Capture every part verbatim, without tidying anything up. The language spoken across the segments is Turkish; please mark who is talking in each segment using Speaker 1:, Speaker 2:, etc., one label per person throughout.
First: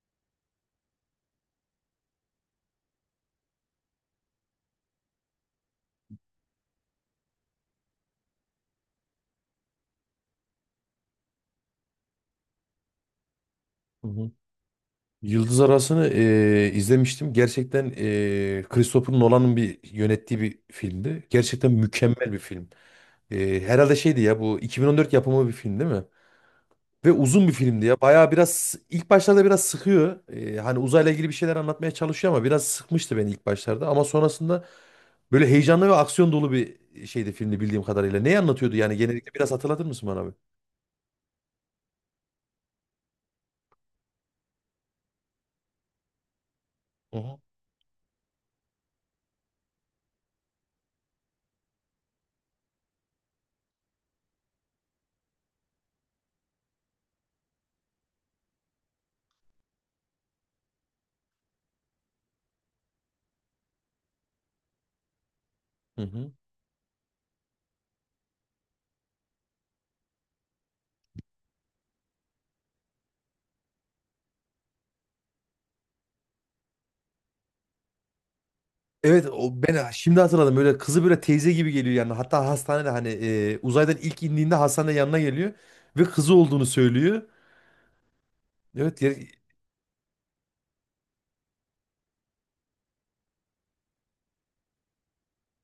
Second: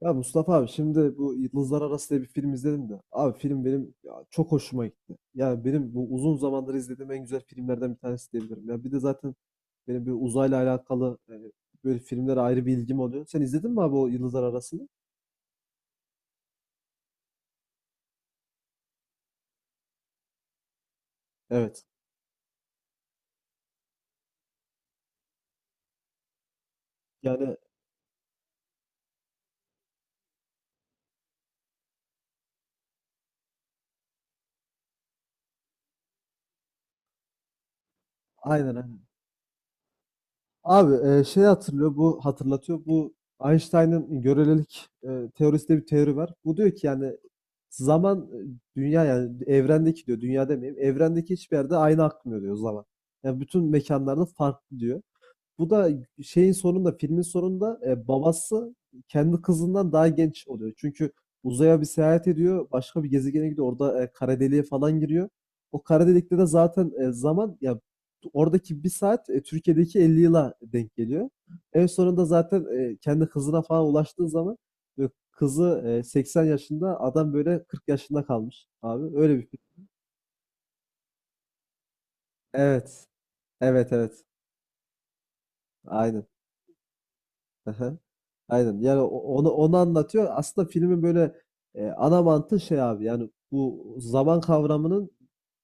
Speaker 1: Ya Mustafa abi, şimdi bu Yıldızlar Arası diye bir film izledim de. Abi, film benim ya çok hoşuma gitti. Yani benim bu uzun zamandır izlediğim en güzel filmlerden bir tanesi diyebilirim. Ya bir de zaten benim bir uzayla alakalı e, böyle filmlere ayrı bir ilgim oluyor. Sen izledin mi abi o
Speaker 2: Hı hı.
Speaker 1: Yıldızlar Arası'nı?
Speaker 2: Yıldız Arası'nı eee, izlemiştim. Gerçekten eee Christopher Nolan'ın bir yönettiği bir filmdi. Gerçekten
Speaker 1: Evet.
Speaker 2: mükemmel bir film. Eee, herhalde şeydi ya, bu iki bin on dört yapımı bir film değil mi? Ve uzun bir
Speaker 1: Yani
Speaker 2: filmdi ya. Bayağı biraz ilk başlarda biraz sıkıyor. Ee, hani uzayla ilgili bir şeyler anlatmaya çalışıyor ama biraz sıkmıştı beni ilk başlarda. Ama sonrasında böyle heyecanlı ve aksiyon dolu bir şeydi filmdi bildiğim kadarıyla. Neyi
Speaker 1: aynen
Speaker 2: anlatıyordu yani,
Speaker 1: aynen.
Speaker 2: genellikle biraz hatırlatır mısın bana abi?
Speaker 1: Abi, e, şey hatırlıyor bu hatırlatıyor bu Einstein'ın görelilik e, teorisinde bir teori var. Bu diyor ki yani
Speaker 2: Hı hı.
Speaker 1: zaman e, dünya yani evrendeki diyor, dünya demeyeyim evrendeki hiçbir yerde aynı akmıyor, diyor, zaman. Yani bütün mekanlarda farklı diyor. Bu da şeyin sonunda, filmin sonunda e, babası kendi kızından daha genç oluyor. Çünkü uzaya bir seyahat ediyor, başka bir gezegene gidiyor. Orada e, kara deliğe falan giriyor. O
Speaker 2: Hı
Speaker 1: kara
Speaker 2: hı.
Speaker 1: delikte de zaten e, zaman ya, oradaki bir saat e, Türkiye'deki elli yıla denk geliyor. En sonunda zaten e, kendi kızına falan ulaştığı zaman e, kızı e, seksen yaşında, adam böyle kırk yaşında kalmış abi.
Speaker 2: Evet,
Speaker 1: Öyle bir
Speaker 2: o
Speaker 1: film.
Speaker 2: ben şimdi hatırladım. Böyle kızı böyle teyze gibi geliyor yani. Hatta hastanede
Speaker 1: Evet.
Speaker 2: hani e,
Speaker 1: Evet,
Speaker 2: uzaydan ilk
Speaker 1: evet.
Speaker 2: indiğinde hastanede yanına geliyor ve
Speaker 1: Aynen.
Speaker 2: kızı olduğunu söylüyor.
Speaker 1: Hı hı. Aynen. Yani
Speaker 2: Evet
Speaker 1: o-
Speaker 2: ya...
Speaker 1: onu onu anlatıyor. Aslında filmin böyle e, ana mantığı şey abi. Yani bu zaman kavramının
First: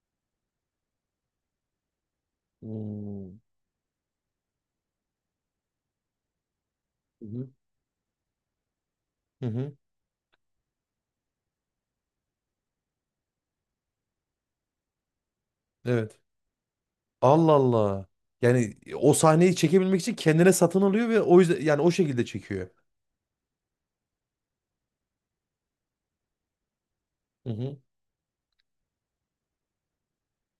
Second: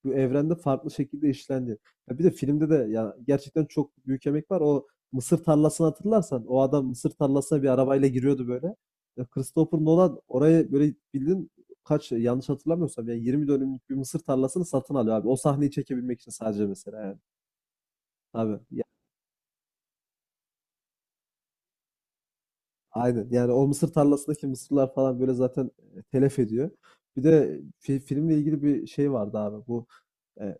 Speaker 1: bu evrende farklı şekilde işlendi. Bir de filmde de ya
Speaker 2: Hmm.
Speaker 1: gerçekten çok büyük emek var. O mısır tarlasını hatırlarsan, o adam mısır
Speaker 2: Hı hı.
Speaker 1: tarlasına bir arabayla giriyordu böyle. Ya
Speaker 2: Hı hı.
Speaker 1: Christopher Nolan orayı böyle bildiğin, kaç, yanlış hatırlamıyorsam yani yirmi dönümlük bir mısır tarlasını satın alıyor abi. O sahneyi
Speaker 2: Evet.
Speaker 1: çekebilmek için sadece, mesela yani.
Speaker 2: Allah Allah.
Speaker 1: Abi
Speaker 2: Yani e, o sahneyi çekebilmek için kendine satın alıyor ve o yüzden yani o şekilde çekiyor.
Speaker 1: aynen. Yani o mısır tarlasındaki mısırlar falan böyle zaten e, telef ediyor. Bir
Speaker 2: Hı
Speaker 1: de
Speaker 2: hı
Speaker 1: fi- filmle ilgili bir şey vardı abi. Bu e,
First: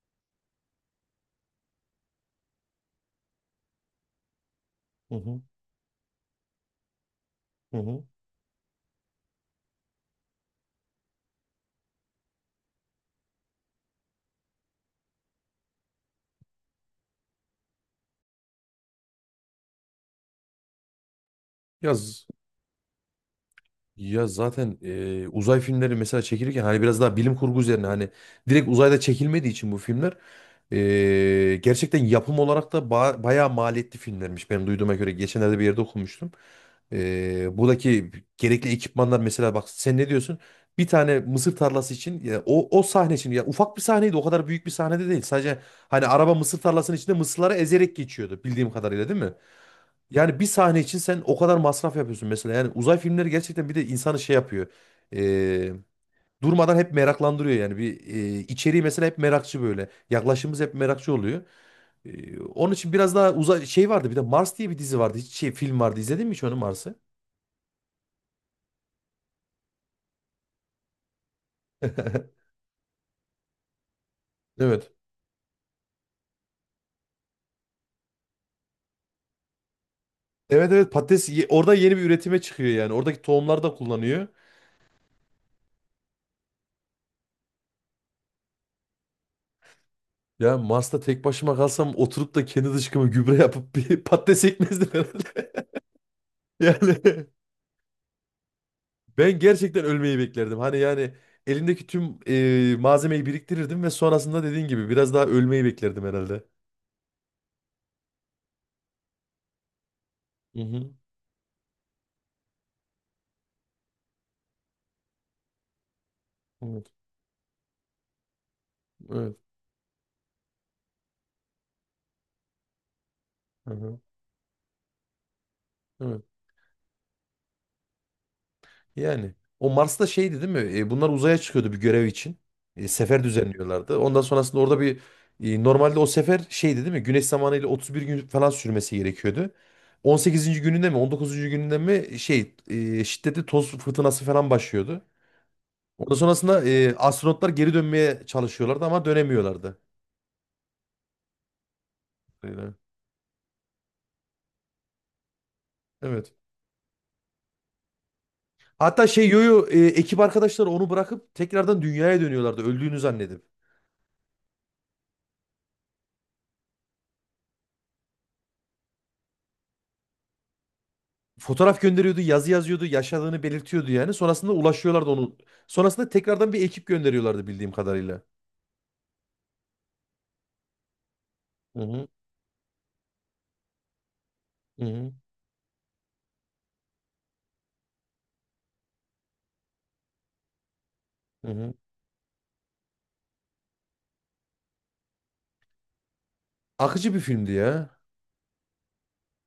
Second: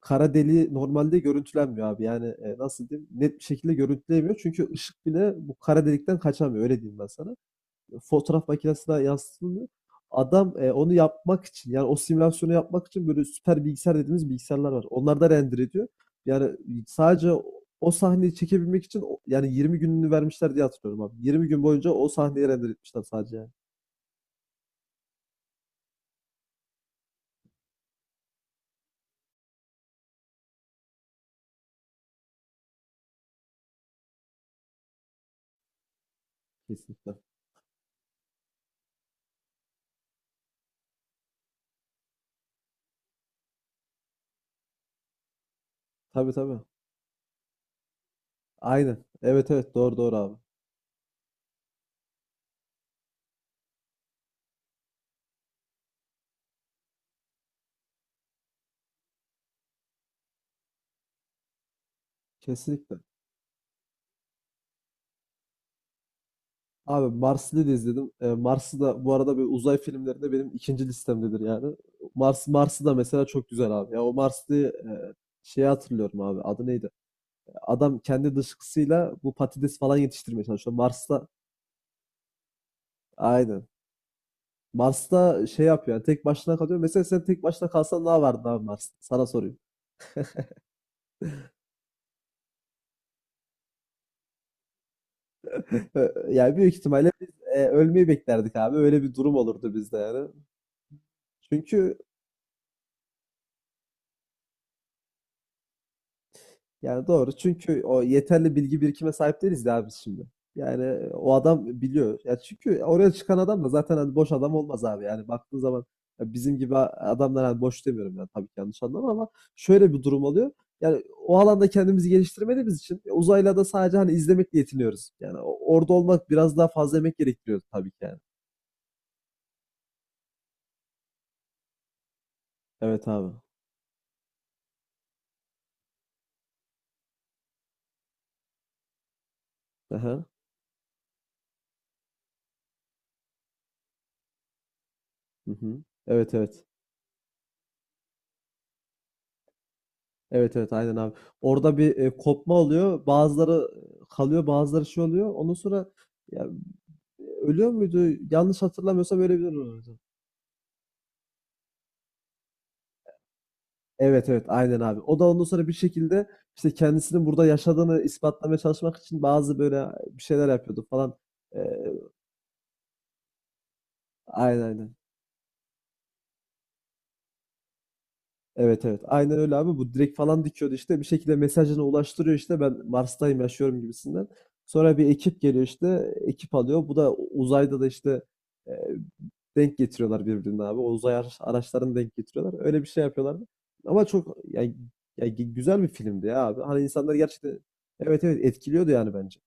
Speaker 1: kara deliği normalde görüntülenmiyor abi. Yani e, nasıl diyeyim? Net bir şekilde görüntüleyemiyor. Çünkü ışık
Speaker 2: hı
Speaker 1: bile
Speaker 2: hı.
Speaker 1: bu kara delikten kaçamıyor. Öyle diyeyim ben sana.
Speaker 2: Hı hı.
Speaker 1: Fotoğraf makinesine yazdığını adam, eee, onu yapmak için, yani o simülasyonu yapmak için böyle süper bilgisayar dediğimiz bilgisayarlar var. Onlar da render ediyor. Yani sadece o, o sahneyi çekebilmek için o, yani yirmi gününü vermişler diye hatırlıyorum abi. yirmi gün boyunca
Speaker 2: Ya
Speaker 1: o sahneyi render etmişler sadece yani.
Speaker 2: Ya zaten e, uzay filmleri mesela çekilirken hani biraz daha bilim kurgu üzerine hani direkt uzayda çekilmediği için bu filmler e, gerçekten yapım olarak da ba- bayağı maliyetli filmlermiş. Benim duyduğuma göre geçenlerde bir yerde okumuştum.
Speaker 1: Kesinlikle.
Speaker 2: E, buradaki gerekli ekipmanlar mesela bak sen ne diyorsun? Bir tane mısır tarlası için ya, o, o sahne için ya, ufak bir sahneydi, o kadar büyük bir sahnede değil. Sadece hani
Speaker 1: Tabii
Speaker 2: araba
Speaker 1: tabii.
Speaker 2: mısır tarlasının içinde mısırları ezerek geçiyordu bildiğim
Speaker 1: Aynen.
Speaker 2: kadarıyla, değil mi?
Speaker 1: Evet evet, doğru doğru abi.
Speaker 2: Yani bir sahne için sen o kadar masraf yapıyorsun mesela. Yani uzay filmleri gerçekten bir de insanı şey yapıyor. Ee, Durmadan hep meraklandırıyor yani. Bir e, içeriği mesela hep merakçı böyle. Yaklaşımımız hep merakçı oluyor. Ee, onun için
Speaker 1: Kesinlikle.
Speaker 2: biraz daha uzay şey vardı. Bir de Mars diye bir dizi vardı. Hiç şey film vardı. İzledin mi hiç onu, Mars'ı?
Speaker 1: Abi, Marslı'yı da izledim. Ee, Mars'ı da bu arada böyle uzay filmlerinde benim ikinci listemdedir yani. Mars Mars'ı da mesela çok güzel abi. Ya o Marslı'yı
Speaker 2: Evet.
Speaker 1: e, şeyi hatırlıyorum abi. Adı neydi? Adam kendi dışkısıyla bu patates falan yetiştirmeye
Speaker 2: Evet
Speaker 1: çalışıyor
Speaker 2: evet,
Speaker 1: Mars'ta.
Speaker 2: patates ye- orada yeni bir üretime çıkıyor yani. Oradaki tohumlar
Speaker 1: Aynen.
Speaker 2: da kullanıyor.
Speaker 1: Mars'ta şey yapıyor, yani tek başına kalıyor. Mesela sen tek başına kalsan ne yapardın abi Mars'ta? Sana sorayım.
Speaker 2: Ya Mars'ta tek başıma kalsam oturup da kendi dışkıma gübre yapıp bir patates ekmezdim herhalde.
Speaker 1: Ee, yani büyük ihtimalle
Speaker 2: Yani
Speaker 1: biz e, ölmeyi beklerdik abi. Öyle bir durum
Speaker 2: ben
Speaker 1: olurdu
Speaker 2: gerçekten
Speaker 1: bizde
Speaker 2: ölmeyi
Speaker 1: yani.
Speaker 2: beklerdim. Hani yani elimdeki
Speaker 1: Çünkü
Speaker 2: tüm e, malzemeyi biriktirirdim ve sonrasında dediğin gibi biraz daha ölmeyi beklerdim herhalde.
Speaker 1: Yani doğru. Çünkü o yeterli bilgi birikime sahip değiliz ya biz şimdi.
Speaker 2: Hı hı.
Speaker 1: Yani o adam biliyor. Ya çünkü oraya çıkan adam da zaten hani boş adam olmaz abi. Yani baktığın zaman ya bizim gibi
Speaker 2: Evet.
Speaker 1: a- adamlar, hani boş demiyorum, yani tabii ki yanlış anlama, ama
Speaker 2: Evet.
Speaker 1: şöyle bir durum oluyor. Yani o alanda kendimizi geliştirmediğimiz için e, uzayla da
Speaker 2: Hı
Speaker 1: sadece
Speaker 2: hı.
Speaker 1: hani izlemekle yetiniyoruz. Yani o- orada
Speaker 2: Evet.
Speaker 1: olmak biraz daha fazla emek gerektiriyor tabii ki yani.
Speaker 2: Yani o Mars'ta şeydi değil mi? E, bunlar uzaya çıkıyordu bir görev için. E,
Speaker 1: Evet
Speaker 2: sefer
Speaker 1: abi.
Speaker 2: düzenliyorlardı. Ondan sonrasında orada bir e, normalde o sefer şeydi değil mi? Güneş zamanıyla otuz bir gün falan sürmesi gerekiyordu.
Speaker 1: Aha.
Speaker 2: on sekizinci gününde mi on dokuzuncu gününde mi şey e, şiddetli toz fırtınası falan başlıyordu.
Speaker 1: Hı hı.
Speaker 2: Ondan
Speaker 1: Evet
Speaker 2: sonrasında
Speaker 1: evet.
Speaker 2: e, astronotlar geri dönmeye çalışıyorlardı ama dönemiyorlardı.
Speaker 1: Evet evet aynen abi. Orada bir e, kopma
Speaker 2: Öyle.
Speaker 1: oluyor. Bazıları kalıyor, bazıları şey oluyor. Ondan sonra
Speaker 2: Evet.
Speaker 1: ya, ölüyor muydu? Yanlış
Speaker 2: Hatta
Speaker 1: hatırlamıyorsam
Speaker 2: şey
Speaker 1: öyle bir
Speaker 2: Yoyo e,
Speaker 1: oluyordu.
Speaker 2: ekip arkadaşları onu bırakıp tekrardan dünyaya dönüyorlardı öldüğünü zannedip.
Speaker 1: Evet evet aynen abi. O da ondan sonra bir şekilde işte kendisinin burada yaşadığını ispatlamaya çalışmak için bazı böyle bir şeyler yapıyordu falan. E,
Speaker 2: Fotoğraf gönderiyordu, yazı yazıyordu, yaşadığını belirtiyordu yani. Sonrasında
Speaker 1: aynen aynen.
Speaker 2: ulaşıyorlardı onu. Sonrasında tekrardan bir ekip gönderiyorlardı bildiğim kadarıyla.
Speaker 1: Evet evet. Aynen öyle abi. Bu direkt falan dikiyordu işte. Bir şekilde
Speaker 2: Hı
Speaker 1: mesajını
Speaker 2: hı,
Speaker 1: ulaştırıyor işte. Ben Mars'tayım, yaşıyorum gibisinden.
Speaker 2: hı
Speaker 1: Sonra bir
Speaker 2: hı,
Speaker 1: ekip geliyor işte. Ekip alıyor. Bu da uzayda da işte e, denk getiriyorlar birbirine abi. O uzay ara-
Speaker 2: hı hı.
Speaker 1: araçlarını denk getiriyorlar. Öyle bir şey yapıyorlardı. Ama çok yani, yani gü- güzel bir filmdi ya abi. Hani insanlar
Speaker 2: Akıcı bir filmdi
Speaker 1: gerçekten,
Speaker 2: ya.
Speaker 1: evet evet, etkiliyordu yani bence.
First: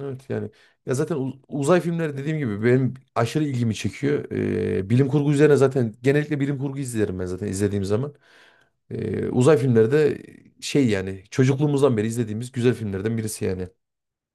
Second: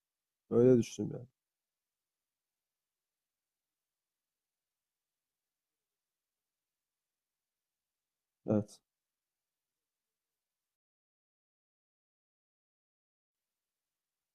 Speaker 2: Evet yani.
Speaker 1: Öyle
Speaker 2: Ya zaten
Speaker 1: düşünüyorum
Speaker 2: uz- uzay filmleri dediğim gibi benim aşırı ilgimi çekiyor. E, bilim kurgu üzerine zaten genellikle bilim kurgu izlerim ben zaten izlediğim zaman.
Speaker 1: yani. Evet.
Speaker 2: Ee, uzay filmleri de şey yani çocukluğumuzdan beri izlediğimiz güzel filmlerden birisi yani.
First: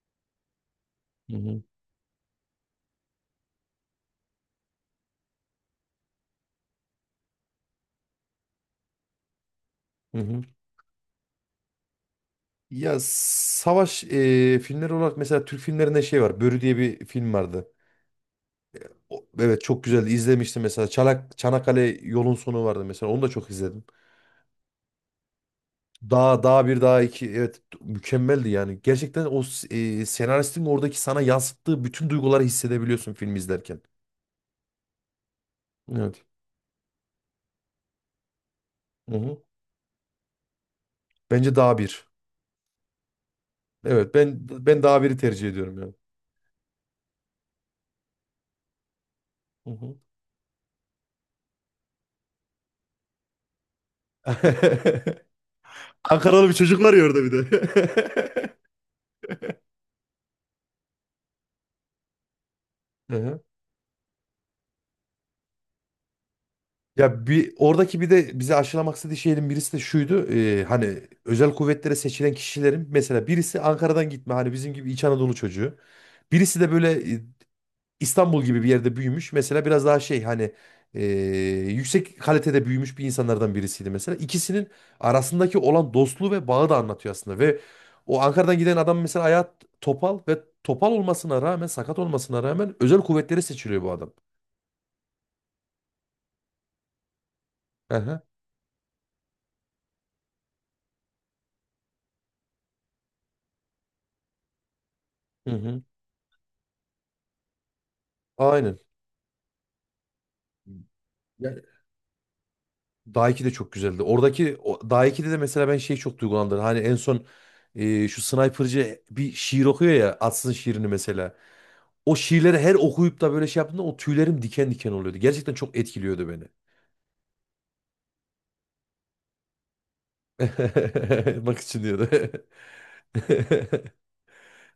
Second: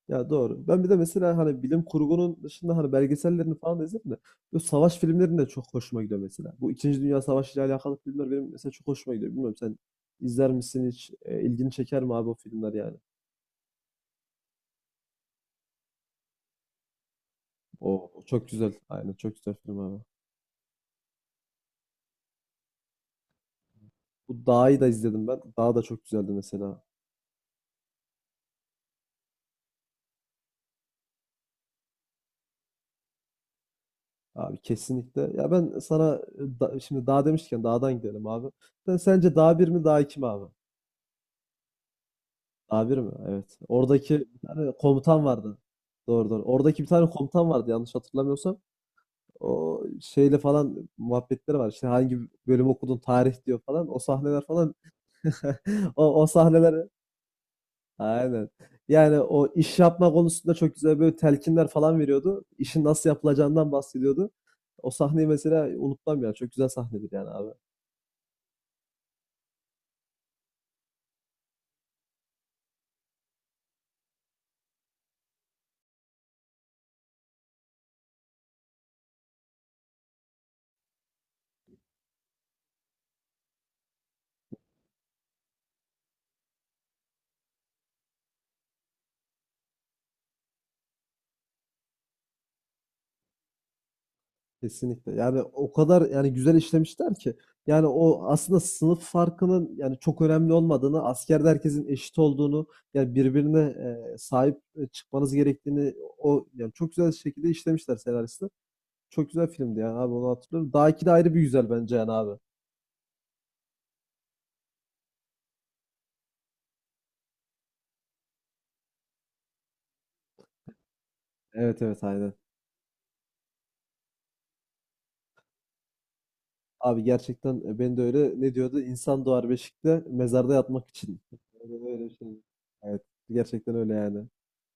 Speaker 1: Ya doğru. Ben bir de mesela
Speaker 2: Hı hı.
Speaker 1: hani bilim kurgunun dışında hani belgesellerini falan da izledim de bu savaş filmlerinin de çok hoşuma gidiyor mesela. Bu İkinci Dünya Savaşı ile alakalı filmler benim mesela çok hoşuma gidiyor. Bilmiyorum, sen
Speaker 2: Hı hı.
Speaker 1: izler misin hiç? E, ilgini çeker mi abi o filmler yani?
Speaker 2: Ya savaş e, filmleri olarak mesela Türk filmlerinde şey var. Börü diye bir film vardı.
Speaker 1: O çok güzel. Aynen,
Speaker 2: O-
Speaker 1: çok güzel
Speaker 2: evet
Speaker 1: film
Speaker 2: çok
Speaker 1: abi.
Speaker 2: güzeldi. İzlemiştim mesela. Çanak, Çanakkale Yolun Sonu vardı mesela. Onu da çok izledim.
Speaker 1: Bu Dağ'ı da izledim ben. Dağ da çok güzeldi
Speaker 2: Daha daha bir
Speaker 1: mesela.
Speaker 2: daha iki, evet mükemmeldi yani. Gerçekten o s- e, senaristin oradaki sana yansıttığı bütün duyguları hissedebiliyorsun film izlerken.
Speaker 1: Abi kesinlikle. Ya ben sana
Speaker 2: Evet.
Speaker 1: e, da- şimdi Dağ demişken Dağ'dan gidelim abi. Sen
Speaker 2: Hı
Speaker 1: sence
Speaker 2: hı.
Speaker 1: Dağ bir mi Dağ iki mi abi?
Speaker 2: Bence daha bir.
Speaker 1: A mi? Evet.
Speaker 2: Evet,
Speaker 1: Oradaki
Speaker 2: ben
Speaker 1: bir tane
Speaker 2: ben daha biri
Speaker 1: komutan
Speaker 2: tercih
Speaker 1: vardı.
Speaker 2: ediyorum
Speaker 1: Doğru doğru. Oradaki bir tane komutan vardı yanlış hatırlamıyorsam. O
Speaker 2: yani.
Speaker 1: şeyle falan muhabbetleri var. İşte hangi bölüm okudun tarih diyor falan. O sahneler falan. O, o
Speaker 2: Ankaralı bir çocuk
Speaker 1: sahneler.
Speaker 2: var ya orada bir de.
Speaker 1: Aynen. Yani o iş yapma konusunda çok güzel böyle telkinler falan veriyordu. İşin nasıl
Speaker 2: Hı hı.
Speaker 1: yapılacağından bahsediyordu. O sahneyi mesela unutmam ya. Çok güzel sahnedir
Speaker 2: Ya
Speaker 1: yani abi.
Speaker 2: bir oradaki bir de bize aşılamak istediği şeyin birisi de şuydu. E, hani özel kuvvetlere seçilen kişilerin mesela birisi Ankara'dan gitme, hani bizim gibi İç Anadolu çocuğu. Birisi de böyle e, İstanbul gibi bir yerde büyümüş. Mesela biraz daha şey, hani e, yüksek kalitede büyümüş bir insanlardan birisiydi mesela. İkisinin arasındaki olan dostluğu ve bağı da anlatıyor aslında. Ve o Ankara'dan giden adam mesela ayağı topal ve topal olmasına rağmen, sakat olmasına rağmen özel kuvvetleri seçiliyor bu adam.
Speaker 1: Kesinlikle. Yani o kadar yani güzel işlemişler ki. Yani o
Speaker 2: Aha.
Speaker 1: aslında sınıf farkının yani çok önemli olmadığını, askerde herkesin eşit olduğunu, yani birbirine e, sahip e, çıkmanız
Speaker 2: Hı hı.
Speaker 1: gerektiğini o yani çok güzel şekilde işlemişler senaristler.
Speaker 2: Aynen.
Speaker 1: Çok güzel filmdi yani abi, onu hatırlıyorum. Daha iki de ayrı bir güzel bence yani abi.
Speaker 2: Dağ iki de çok güzeldi. Oradaki o, Dağ ikide de mesela ben şey çok duygulandım. Hani en son e, şu sniper'cı bir şiir okuyor ya, Atsın şiirini mesela.
Speaker 1: Evet evet
Speaker 2: O
Speaker 1: aynen.
Speaker 2: şiirleri her okuyup da böyle şey yaptığımda o tüylerim diken diken oluyordu. Gerçekten çok etkiliyordu beni.
Speaker 1: Abi gerçekten e, ben de öyle, ne diyordu? İnsan doğar beşikte mezarda yatmak için.
Speaker 2: Bak,
Speaker 1: Öyle
Speaker 2: için
Speaker 1: öyle
Speaker 2: diyordu.
Speaker 1: bir şey. Evet. Gerçekten öyle yani.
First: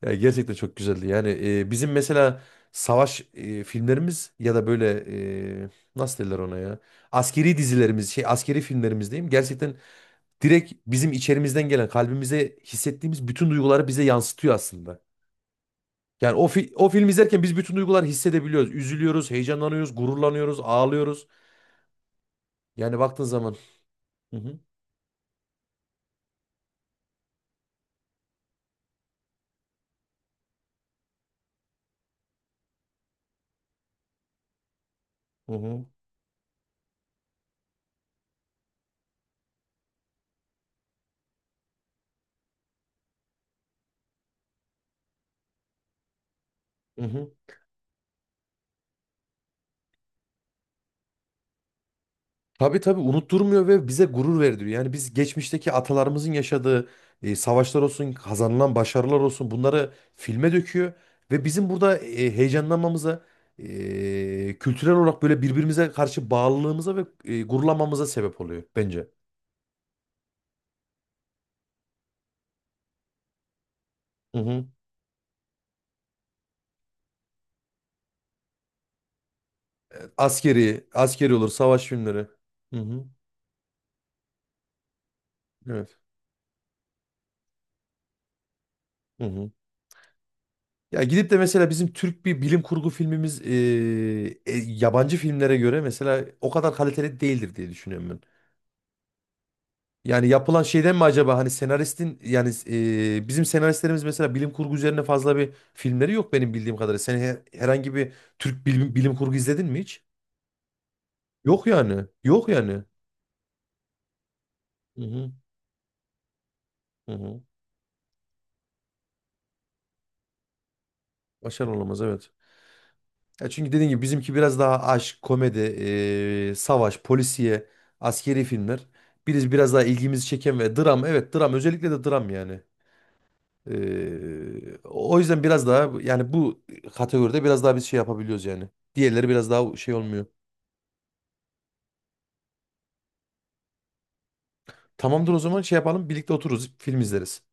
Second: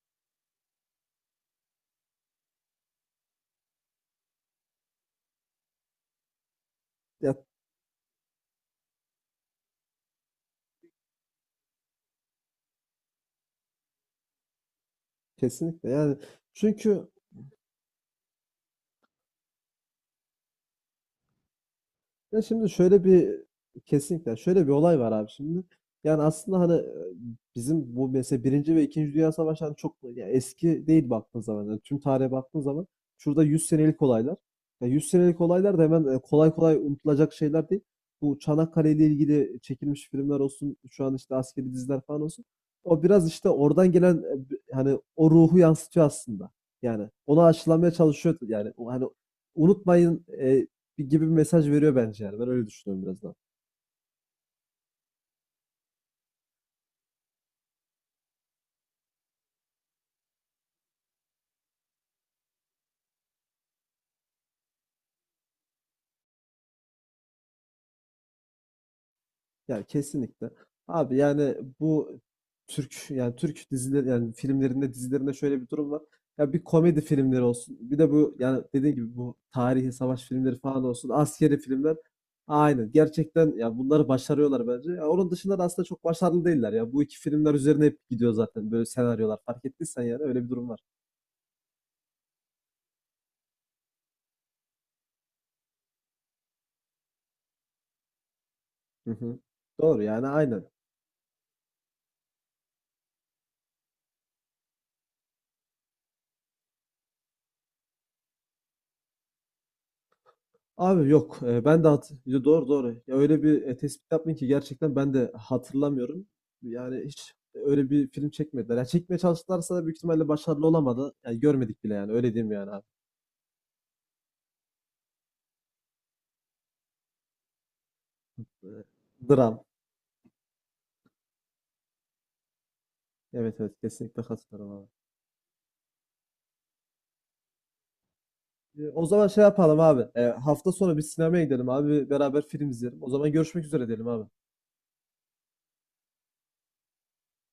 Speaker 2: Ya gerçekten çok güzeldi. Yani e, bizim mesela savaş e, filmlerimiz ya da böyle e, nasıl derler ona ya?
Speaker 1: Ya
Speaker 2: Askeri dizilerimiz, şey askeri filmlerimiz diyeyim. Gerçekten direkt bizim içerimizden gelen, kalbimize hissettiğimiz bütün duyguları bize yansıtıyor aslında.
Speaker 1: kesinlikle yani.
Speaker 2: Yani o, fi- o
Speaker 1: Çünkü
Speaker 2: film izlerken biz bütün duyguları hissedebiliyoruz. Üzülüyoruz, heyecanlanıyoruz, gururlanıyoruz, ağlıyoruz.
Speaker 1: Ya şimdi
Speaker 2: Yani
Speaker 1: şöyle
Speaker 2: baktığın
Speaker 1: bir
Speaker 2: zaman.
Speaker 1: kesinlikle
Speaker 2: Hı hı,
Speaker 1: şöyle bir olay var abi şimdi. Yani aslında hani e, bizim bu mesela Birinci ve İkinci Dünya Savaşı hani çok ya eski değil baktığın zaman. Yani tüm tarihe baktığın zaman şurada yüz senelik olaylar. Ya yüz senelik
Speaker 2: hı
Speaker 1: olaylar da
Speaker 2: hı,
Speaker 1: hemen e, kolay kolay unutulacak şeyler değil. Bu Çanakkale ile ilgili çekilmiş filmler olsun, şu an işte askeri diziler falan olsun. O biraz işte oradan gelen e, bi- hani o ruhu yansıtıyor aslında.
Speaker 2: hı
Speaker 1: Yani
Speaker 2: hı.
Speaker 1: onu aşılamaya çalışıyor yani o hani unutmayın e, bir gibi bir mesaj veriyor bence yani. Ben öyle
Speaker 2: Tabii tabii,
Speaker 1: düşünüyorum biraz daha.
Speaker 2: unutturmuyor ve bize gurur verdiriyor. Yani biz geçmişteki atalarımızın yaşadığı e, savaşlar olsun, kazanılan başarılar olsun, bunları filme döküyor. Ve bizim burada e, heyecanlanmamıza, e, kültürel olarak böyle birbirimize karşı bağlılığımıza ve e, gururlanmamıza sebep oluyor bence.
Speaker 1: Yani kesinlikle. Abi yani bu Türk, yani Türk dizileri, yani
Speaker 2: Hı hı.
Speaker 1: filmlerinde, dizilerinde şöyle bir durum var. Ya bir, komedi filmleri olsun. Bir de bu yani dediğim gibi bu tarihi savaş filmleri falan
Speaker 2: Askeri,
Speaker 1: olsun.
Speaker 2: askeri olur,
Speaker 1: Askeri
Speaker 2: savaş
Speaker 1: filmler.
Speaker 2: filmleri. Hı
Speaker 1: Aynen.
Speaker 2: hı.
Speaker 1: Gerçekten ya bunları başarıyorlar bence. Ya onun dışında da aslında
Speaker 2: Evet.
Speaker 1: çok başarılı değiller ya. Bu iki filmler üzerine hep gidiyor zaten böyle
Speaker 2: Hı
Speaker 1: senaryolar.
Speaker 2: hı.
Speaker 1: Fark ettiysen yani öyle bir durum var.
Speaker 2: Ya gidip de mesela bizim Türk bir bilim kurgu filmimiz e, e, yabancı filmlere göre mesela o kadar kaliteli değildir diye düşünüyorum ben.
Speaker 1: Hı hı. Doğru yani
Speaker 2: Yani yapılan
Speaker 1: aynen.
Speaker 2: şeyden mi acaba, hani senaristin yani e, bizim senaristlerimiz mesela bilim kurgu üzerine fazla bir filmleri yok benim bildiğim kadarıyla. Sen he- herhangi bir Türk bilim, bilim kurgu izledin mi hiç?
Speaker 1: Abi yok, eee,
Speaker 2: Yok
Speaker 1: ben de
Speaker 2: yani.
Speaker 1: hat Yo,
Speaker 2: Yok
Speaker 1: doğru,
Speaker 2: yani.
Speaker 1: doğru. Ya, öyle bir, eee, tespit yaptın ki gerçekten
Speaker 2: Hı
Speaker 1: ben de
Speaker 2: hı.
Speaker 1: hatırlamıyorum. Yani
Speaker 2: Hı
Speaker 1: hiç
Speaker 2: hı.
Speaker 1: öyle bir film çekmediler. Ya, çekmeye çalıştılarsa da büyük ihtimalle başarılı olamadı. Yani
Speaker 2: Başarılı
Speaker 1: görmedik bile
Speaker 2: olamaz,
Speaker 1: yani,
Speaker 2: evet.
Speaker 1: öyle diyeyim yani abi.
Speaker 2: Ya çünkü dediğim gibi bizimki biraz daha aşk, komedi, eee, savaş, polisiye, askeri filmler.
Speaker 1: Eee,
Speaker 2: Biz
Speaker 1: Dram.
Speaker 2: biraz daha ilgimizi çeken ve dram. Evet, dram, özellikle de dram yani.
Speaker 1: Evet, evet, kesinlikle katılıyorum
Speaker 2: Eee,
Speaker 1: abi.
Speaker 2: o yüzden biraz daha yani bu kategoride biraz daha biz şey yapabiliyoruz yani.
Speaker 1: Eee, o zaman
Speaker 2: Diğerleri
Speaker 1: şey
Speaker 2: biraz daha
Speaker 1: yapalım
Speaker 2: şey
Speaker 1: abi, eee,
Speaker 2: olmuyor.
Speaker 1: hafta sonu bir sinemaya gidelim abi, beraber film izleyelim. O zaman görüşmek üzere diyelim abi.
Speaker 2: Tamamdır, o zaman şey yapalım, birlikte otururuz, film izleriz.